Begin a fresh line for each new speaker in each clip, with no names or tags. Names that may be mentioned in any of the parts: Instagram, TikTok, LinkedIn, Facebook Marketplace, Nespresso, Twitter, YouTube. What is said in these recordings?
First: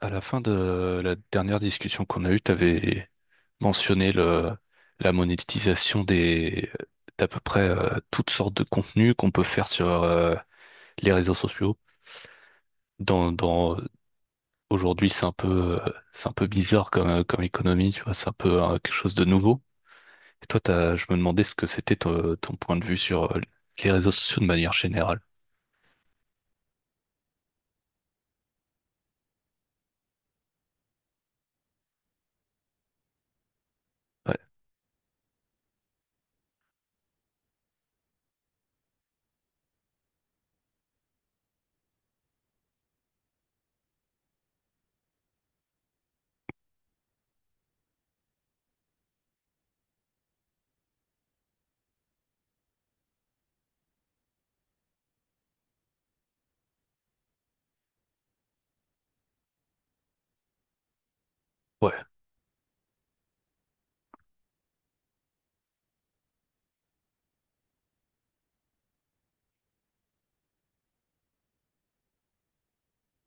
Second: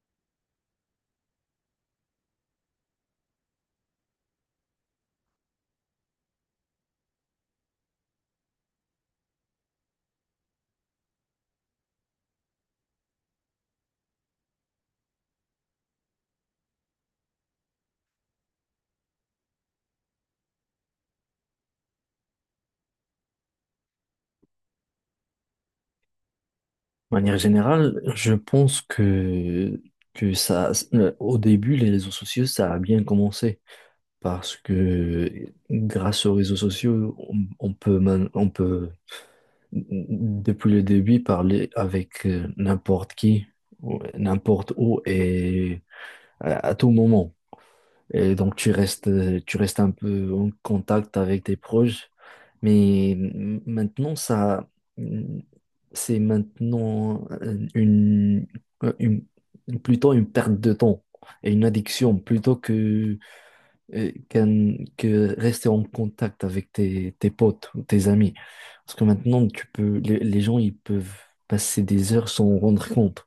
À la fin de la dernière discussion qu'on a eue, tu avais mentionné la monétisation d'à peu près toutes sortes de contenus qu'on peut faire sur les réseaux sociaux. Dans, dans, aujourd'hui, c'est un c'est un peu bizarre comme économie, tu vois, c'est un peu quelque chose de nouveau. Et toi, je me demandais ce que c'était ton point de vue sur les réseaux sociaux de manière générale.
De manière générale, je pense que au début, les réseaux sociaux, ça a bien commencé
Ouais,
parce que grâce aux réseaux sociaux, on peut, on peut, depuis le début, parler avec n'importe qui, n'importe où et à tout moment. Et donc, tu restes un peu en contact avec tes proches. Mais maintenant, mmh, c'est euh, une- plutôt une perte de temps et une
ouais,
addiction plutôt que rester en contact avec tes potes ou tes amis. Parce que maintenant, les gens, ils peuvent passer des heures sans rendre compte.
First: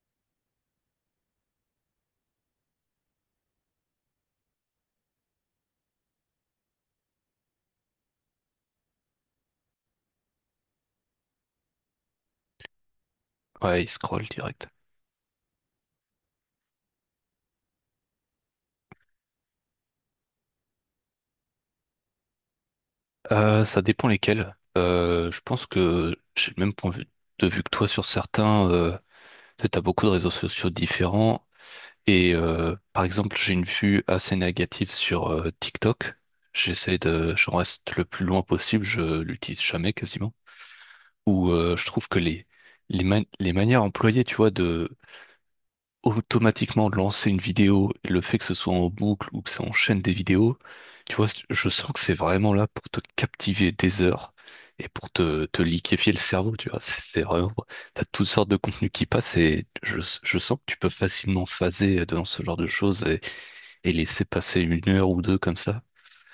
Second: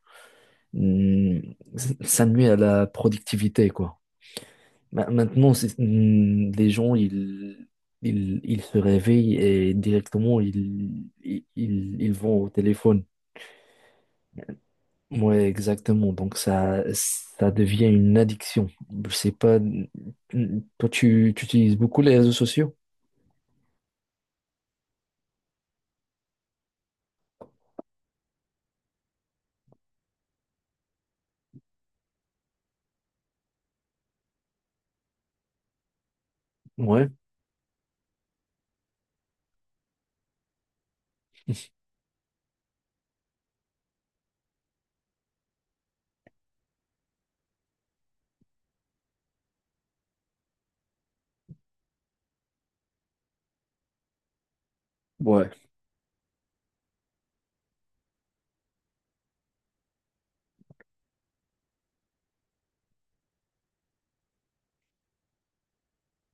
Hum, Ça nuit à la productivité, quoi. Maintenant, les gens, ils se réveillent et directement, ils vont au téléphone.
ouais, ils scrollent direct.
Ouais, exactement. Donc, ça devient une addiction. Je sais pas. Tu utilises beaucoup les réseaux sociaux?
Ça dépend lesquels. Je pense que j'ai le même point de vue que toi sur certains. Tu as beaucoup de réseaux sociaux différents. Et par exemple, j'ai une vue assez négative sur TikTok.
Ouais,
J'en reste le plus loin possible. Je l'utilise jamais quasiment. Où je trouve que les manières employées, tu vois, de automatiquement lancer une vidéo, et le fait que ce soit en boucle ou que ça enchaîne des vidéos, tu vois, je sens que c'est vraiment là pour te captiver des heures et pour te,
ouais,
te liquéfier le cerveau, tu vois. C'est vraiment, t'as toutes sortes de contenus qui passent et je sens que tu peux facilement phaser dans ce genre de choses et laisser passer une heure ou deux comme ça.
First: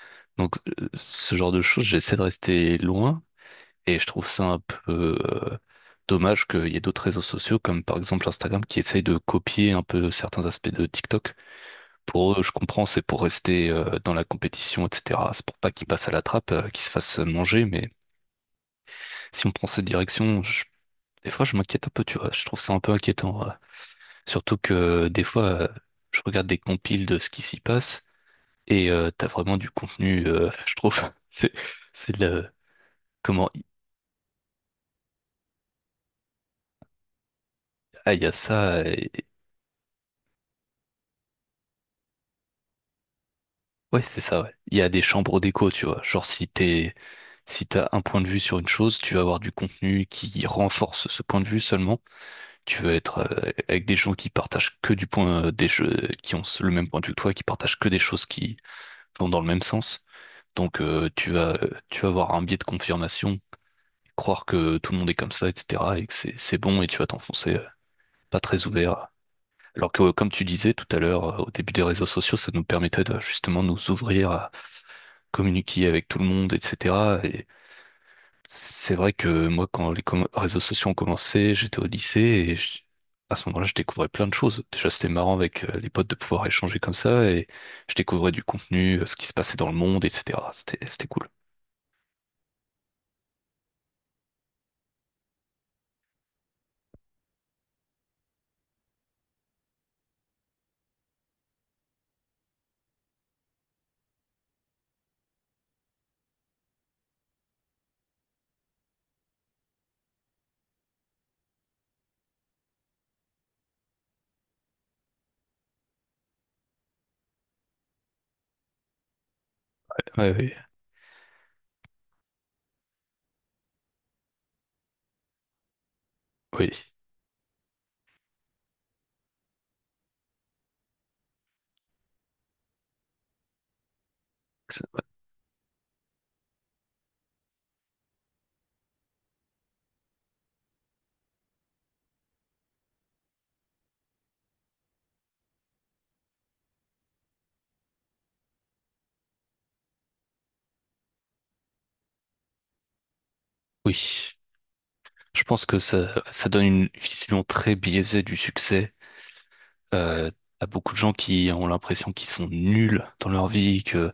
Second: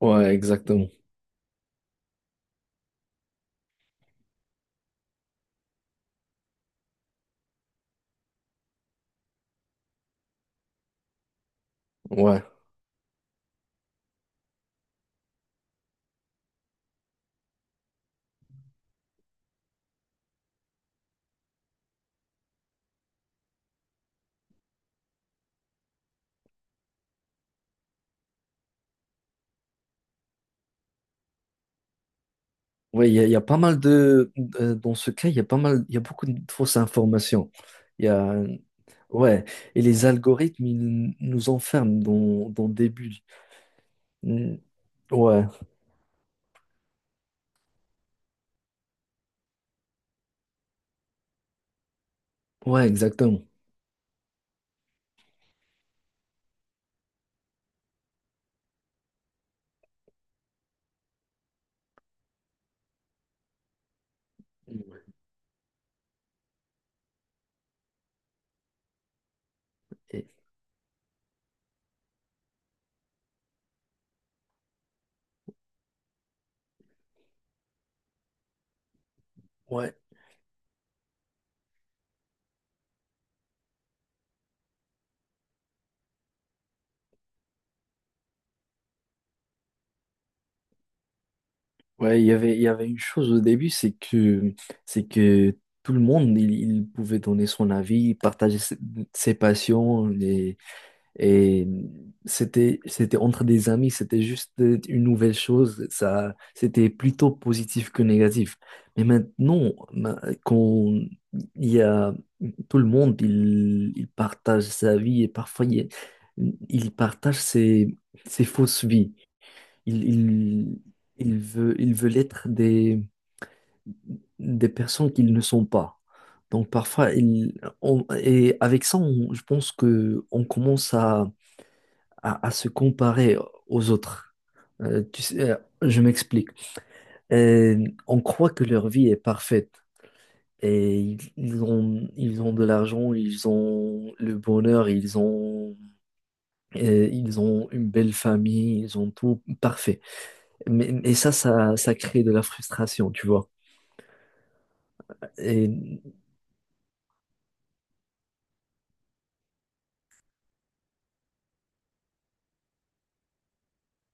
ouais,
Donc,
exactement.
ce genre de choses, j'essaie de rester loin. Et je trouve ça un peu dommage qu'il y ait d'autres réseaux sociaux, comme par exemple Instagram, qui essayent de copier un peu certains aspects de TikTok. Pour eux,
Ouais.
je comprends, c'est pour rester dans la compétition, etc. C'est pour pas qu'ils passent à la trappe, qu'ils se fassent manger. Mais si on prend cette direction, des fois, je m'inquiète un peu, tu vois. Je trouve ça un peu inquiétant. Ouais. Surtout que des je regarde des compiles de ce qui s'y passe et t'as vraiment du contenu, je trouve. C'est, c'est le...
Oui, il y a
Comment...
pas mal de… Dans ce cas, il y a pas mal… Il y a beaucoup de fausses informations. Il y
Ah, il y a
a…
ça.
Ouais, et les algorithmes, ils nous enferment dans des bulles.
Ouais, c'est ça, ouais.
Mm.
Il y a des chambres
Ouais,
d'écho, tu vois. Genre, si t'as un point de vue sur une chose, tu vas avoir du contenu qui renforce ce point de vue seulement. Tu
ouais,
vas être
exactement.
avec des gens qui partagent que du qui ont le même point de vue que toi, qui partagent que des choses qui vont dans le même sens. Donc, tu vas avoir un biais de confirmation, croire que tout le monde est comme ça, etc., et que c'est bon, et tu vas t'enfoncer pas très ouvert. Alors
Et-
comme tu disais tout à l'heure, au début des réseaux sociaux, ça nous permettait de justement nous ouvrir communiquer avec tout le monde, etc. Et c'est vrai que moi, quand
ouais,
les réseaux sociaux ont commencé, j'étais au lycée et à ce moment-là, je découvrais plein de choses. Déjà, c'était marrant avec les potes de pouvoir échanger comme ça et je découvrais du contenu, ce qui se passait dans le monde, etc. C'était cool.
ouais, il y avait une chose au début, c'est que tout le monde, il pouvait donner son avis, partager ses passions. Et c'était, c'était entre des amis, c'était juste une nouvelle chose. Ça, c'était plutôt positif que négatif. Mais maintenant, quand il y a tout le monde, il partage sa vie et parfois il partage ses fausses vies. Il,
Ouais, oui,
il, il veut, il veut l'être des personnes qu'ils ne sont pas. Donc
oui,
parfois, il, on- et avec ça, je pense que on commence à à se comparer aux autres.
Ça-
Euh, tu sais, euh, je m'explique. On croit que leur vie est parfaite et ils ont de l'argent, ils ont le bonheur, ils ont une belle famille, ils ont tout parfait. Ça crée de la frustration, tu vois.
oui. Je pense que
Et
ça donne une vision très biaisée du succès. Euh, t'as beaucoup de gens qui ont l'impression qu'ils sont nuls dans leur vie, que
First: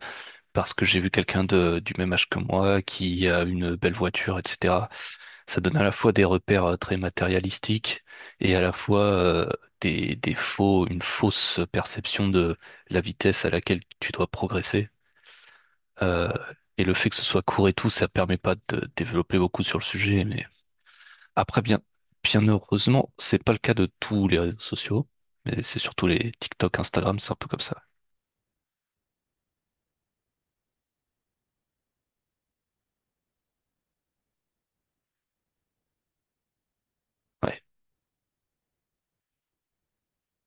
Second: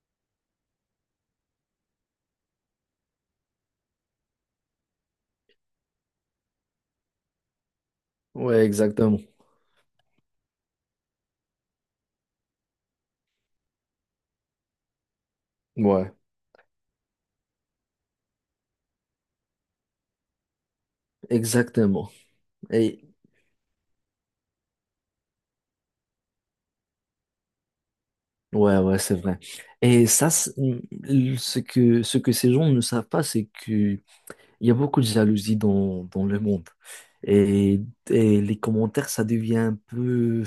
parce que j'ai vu quelqu'un du même âge que moi qui a une belle voiture, etc. Ça donne à la fois des repères très matérialistiques et à
ouais,
la fois
exactement.
une fausse perception de la vitesse à laquelle tu dois progresser.
Ouais,
Euh, et le fait que ce soit court et tout, ça permet pas de développer beaucoup sur le sujet. Mais après, bien,
exactement.
bien
Et
heureusement, c'est pas le cas de tous les réseaux sociaux. Mais c'est surtout les TikTok, Instagram, c'est un peu comme ça.
ouais, ouais, c'est vrai. Et ça, c'est- ce que ces gens ne savent pas, c'est que Il y a beaucoup de jalousie dans le monde.
Ouais.
Et, et les commentaires,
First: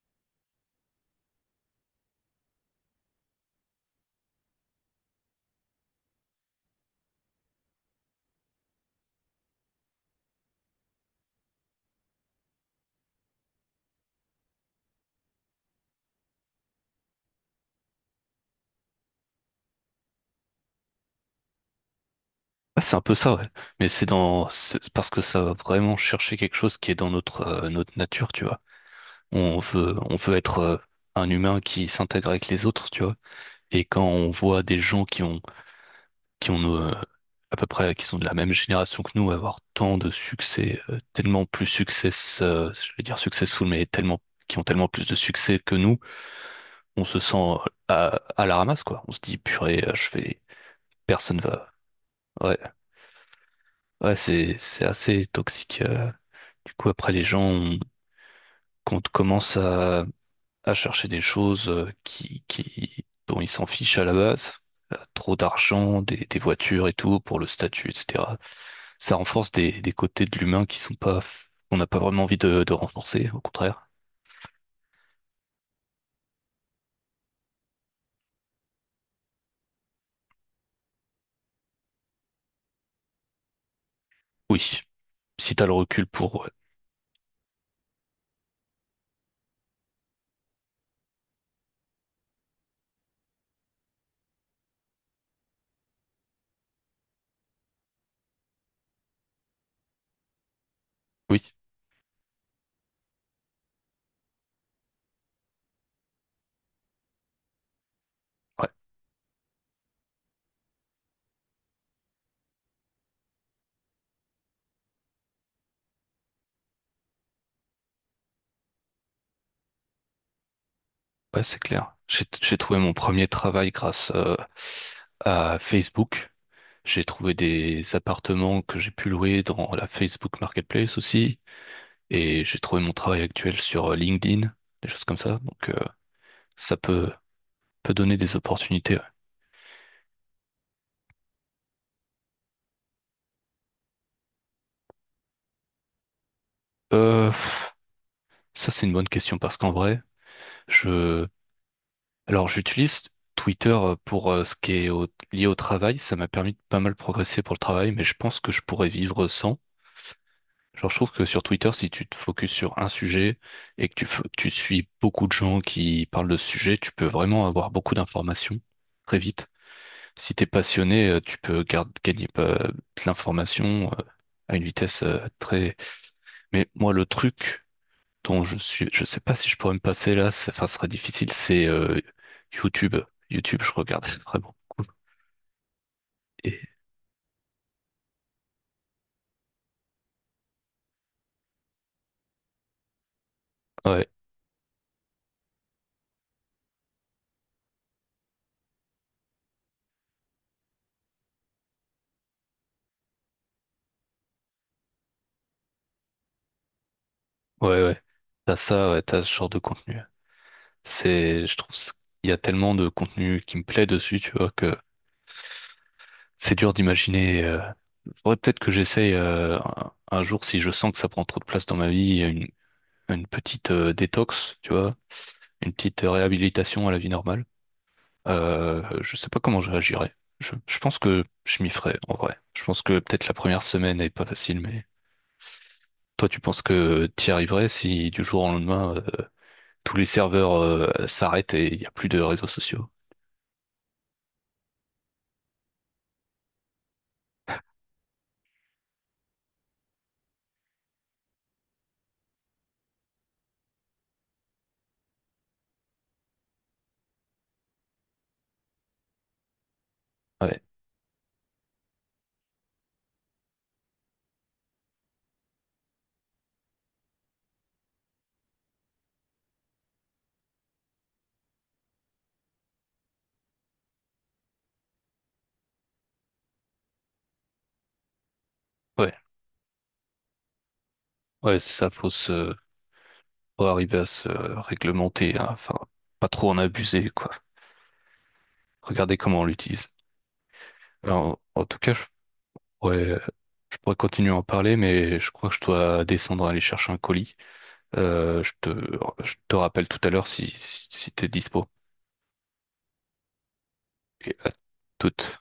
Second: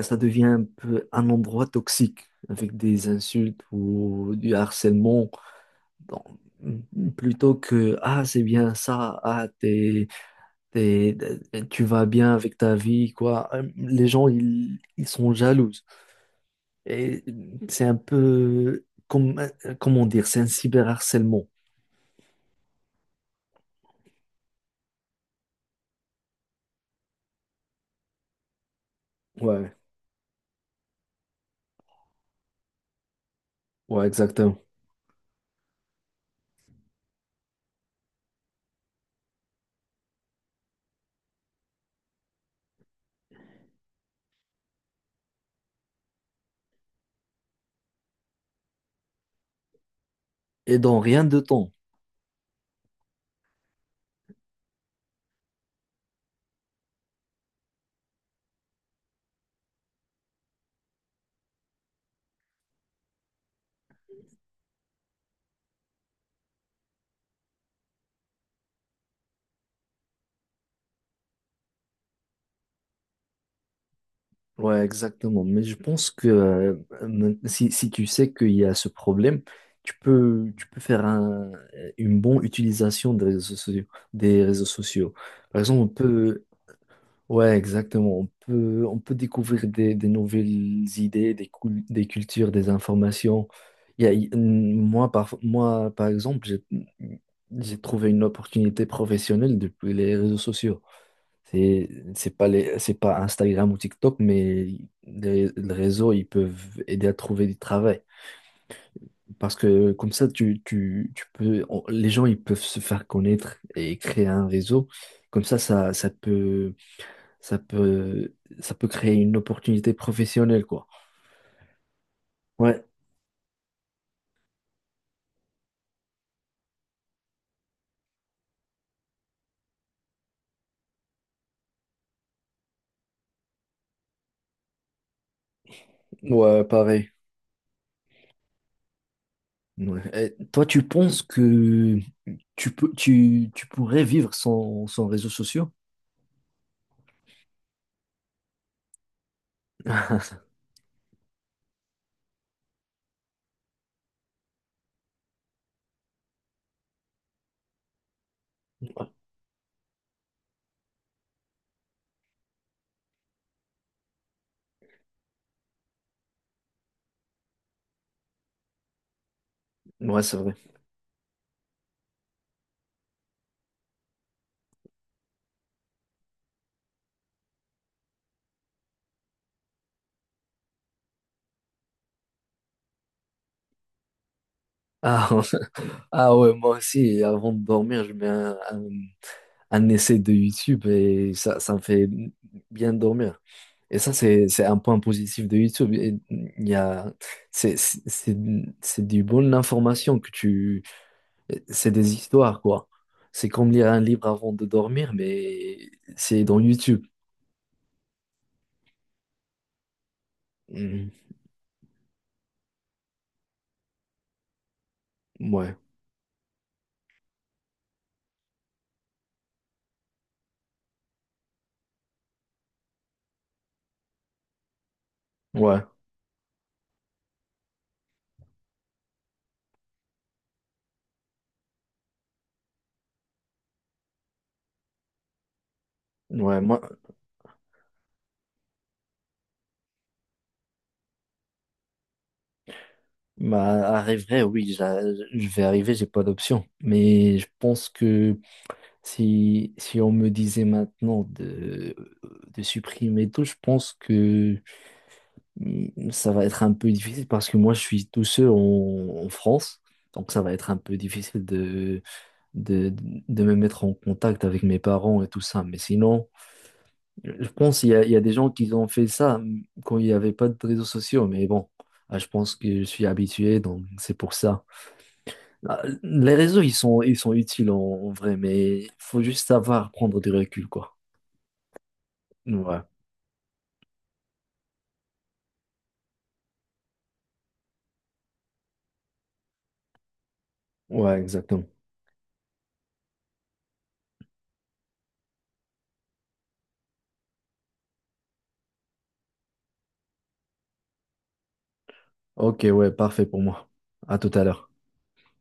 ça devient un peu un endroit toxique avec des insultes ou du harcèlement. Donc, plutôt que, ah, c'est bien ça, t'es- tu vas bien avec ta vie, quoi. Les gens, ils sont jaloux. Et c'est un peu, comme, comment dire, c'est un cyberharcèlement.
Ah, c'est un peu ça, ouais. Mais c'est dans, c'est parce que ça va vraiment chercher quelque chose qui est dans notre nature, tu vois.
Ouais,
On veut être un humain qui s'intègre avec les autres, tu vois. Et quand
ouais,
on
exactement.
voit des gens qui ont à peu près, qui sont de la même génération que nous, avoir tant de succès, je vais dire successful, mais tellement, qui ont tellement plus de succès que nous, on se sent à, à la ramasse, quoi. On se dit, purée,
Et dans rien de
personne
temps.
va. Ouais, ouais, c'est assez toxique. Du coup, après, les gens, ont- quand commencent à chercher des choses dont ils s'en fichent à la base, trop d'argent, des voitures et tout, pour le statut, etc. Ça renforce des côtés de l'humain qui sont pas, on n'a pas vraiment envie de renforcer, au contraire.
Ouais, exactement. Mais je pense que si, si tu sais qu'il y a ce problème, tu peux faire une bonne utilisation des réseaux sociaux, des réseaux
Oui,
sociaux.
si
Par
t'as le
exemple, on
recul pour,
peut,
ouais.
ouais, exactement. On peut découvrir des nouvelles idées, des cultures, des informations. Il y a- il- moi, par exemple, j'ai trouvé une opportunité professionnelle depuis les réseaux sociaux.
Oui,
C'est, c'est pas Instagram ou TikTok, mais les réseaux, ils peuvent aider à trouver du travail.
ouais,
Parce que comme ça, les gens, ils peuvent se faire connaître et créer un réseau. Comme ça, ça peut, ça peut créer une opportunité professionnelle, quoi.
ouais, c'est clair. J'ai trouvé
Ouais,
mon premier travail grâce, à Facebook. J'ai trouvé des appartements que j'ai pu louer dans la Facebook Marketplace aussi. Et j'ai trouvé mon travail actuel sur LinkedIn, des choses comme ça. Donc,
ouais,
ça peut,
pareil.
peut donner des opportunités. Ouais.
Ouais. Et toi, tu penses que tu pourrais vivre sans, sans réseaux sociaux?
Euh, c'est une bonne question parce qu'en vrai, je, alors, j'utilise Twitter pour ce qui est lié au travail. Ça m'a permis de pas mal progresser pour le travail, mais je pense que je pourrais vivre sans. Genre, je trouve que sur Twitter, si tu te focuses sur un sujet et que tu suis beaucoup de gens qui parlent de ce sujet, tu peux vraiment avoir beaucoup d'informations très vite.
Ouais,
Si
c'est
t'es
vrai.
passionné, gagner de l'information à une vitesse très. Mais moi, le truc dont je sais pas si je pourrais me passer là, ça, enfin, ce serait difficile. C'est YouTube. YouTube, je regarde vraiment beaucoup.
Ah, ah ouais,
Et
moi aussi, avant de dormir, je mets un essai de YouTube et ça me fait bien dormir. Et
ouais,
ça, c'est un point positif de YouTube. Et Il y a, c'est, c'est, c'est c'est du bonne information que c'est des histoires, quoi. C'est comme lire un livre avant de dormir, mais c'est dans YouTube.
ouais, ouais. T'as ça, ouais, t'as ce genre de contenu.
Mhm.
C'est, je trouve, c- il y a tellement de contenu qui me plaît dessus, tu vois, que
Ouais,
c'est dur d'imaginer. Faudrait peut-être que j'essaye un jour si je sens que ça prend trop de place dans ma une petite détox, tu vois une
ouais,
petite réhabilitation à la vie normale. Je sais pas comment je réagirais. Je pense que je m'y ferais, en vrai. Je pense que peut-être la première semaine est pas facile, mais toi, tu
ouais.
penses
Moi,
que t'y arriverais si du jour au lendemain, tous les serveurs, s'arrêtent et il n'y a plus de réseaux sociaux?
bah, arriverai, oui, je vais arriver, j'ai pas d'option. Mais je pense que si, si on me disait maintenant de supprimer tout, je pense que ça va être un peu difficile parce que moi je suis tout seul en, en France, donc ça va
Ouais,
être un peu difficile de, de me mettre en contact avec mes parents et tout ça. Mais sinon, je pense il y a des gens qui ont fait ça quand il n'y avait pas de réseaux sociaux, mais bon, ah, je pense que je suis habitué, donc c'est pour ça. Ah, les réseaux, ils sont utiles en, en vrai, mais il
ouais,
faut juste savoir prendre du recul, quoi.
ouais, c'est ça, faut se,
Ouais,
faut arriver à se réglementer, hein. Enfin, pas trop en abuser, quoi. Regardez comment on l'utilise.
ouais,
Alors, en, en
exactement.
tout cas, pourrais, je pourrais continuer à en parler, mais je crois que je dois descendre aller chercher un colis. Euh, je te, je te rappelle tout à l'heure si, si, si t'es dispo.
Ok, ouais, parfait pour moi. À tout
Et
à
à
l'heure.
toute.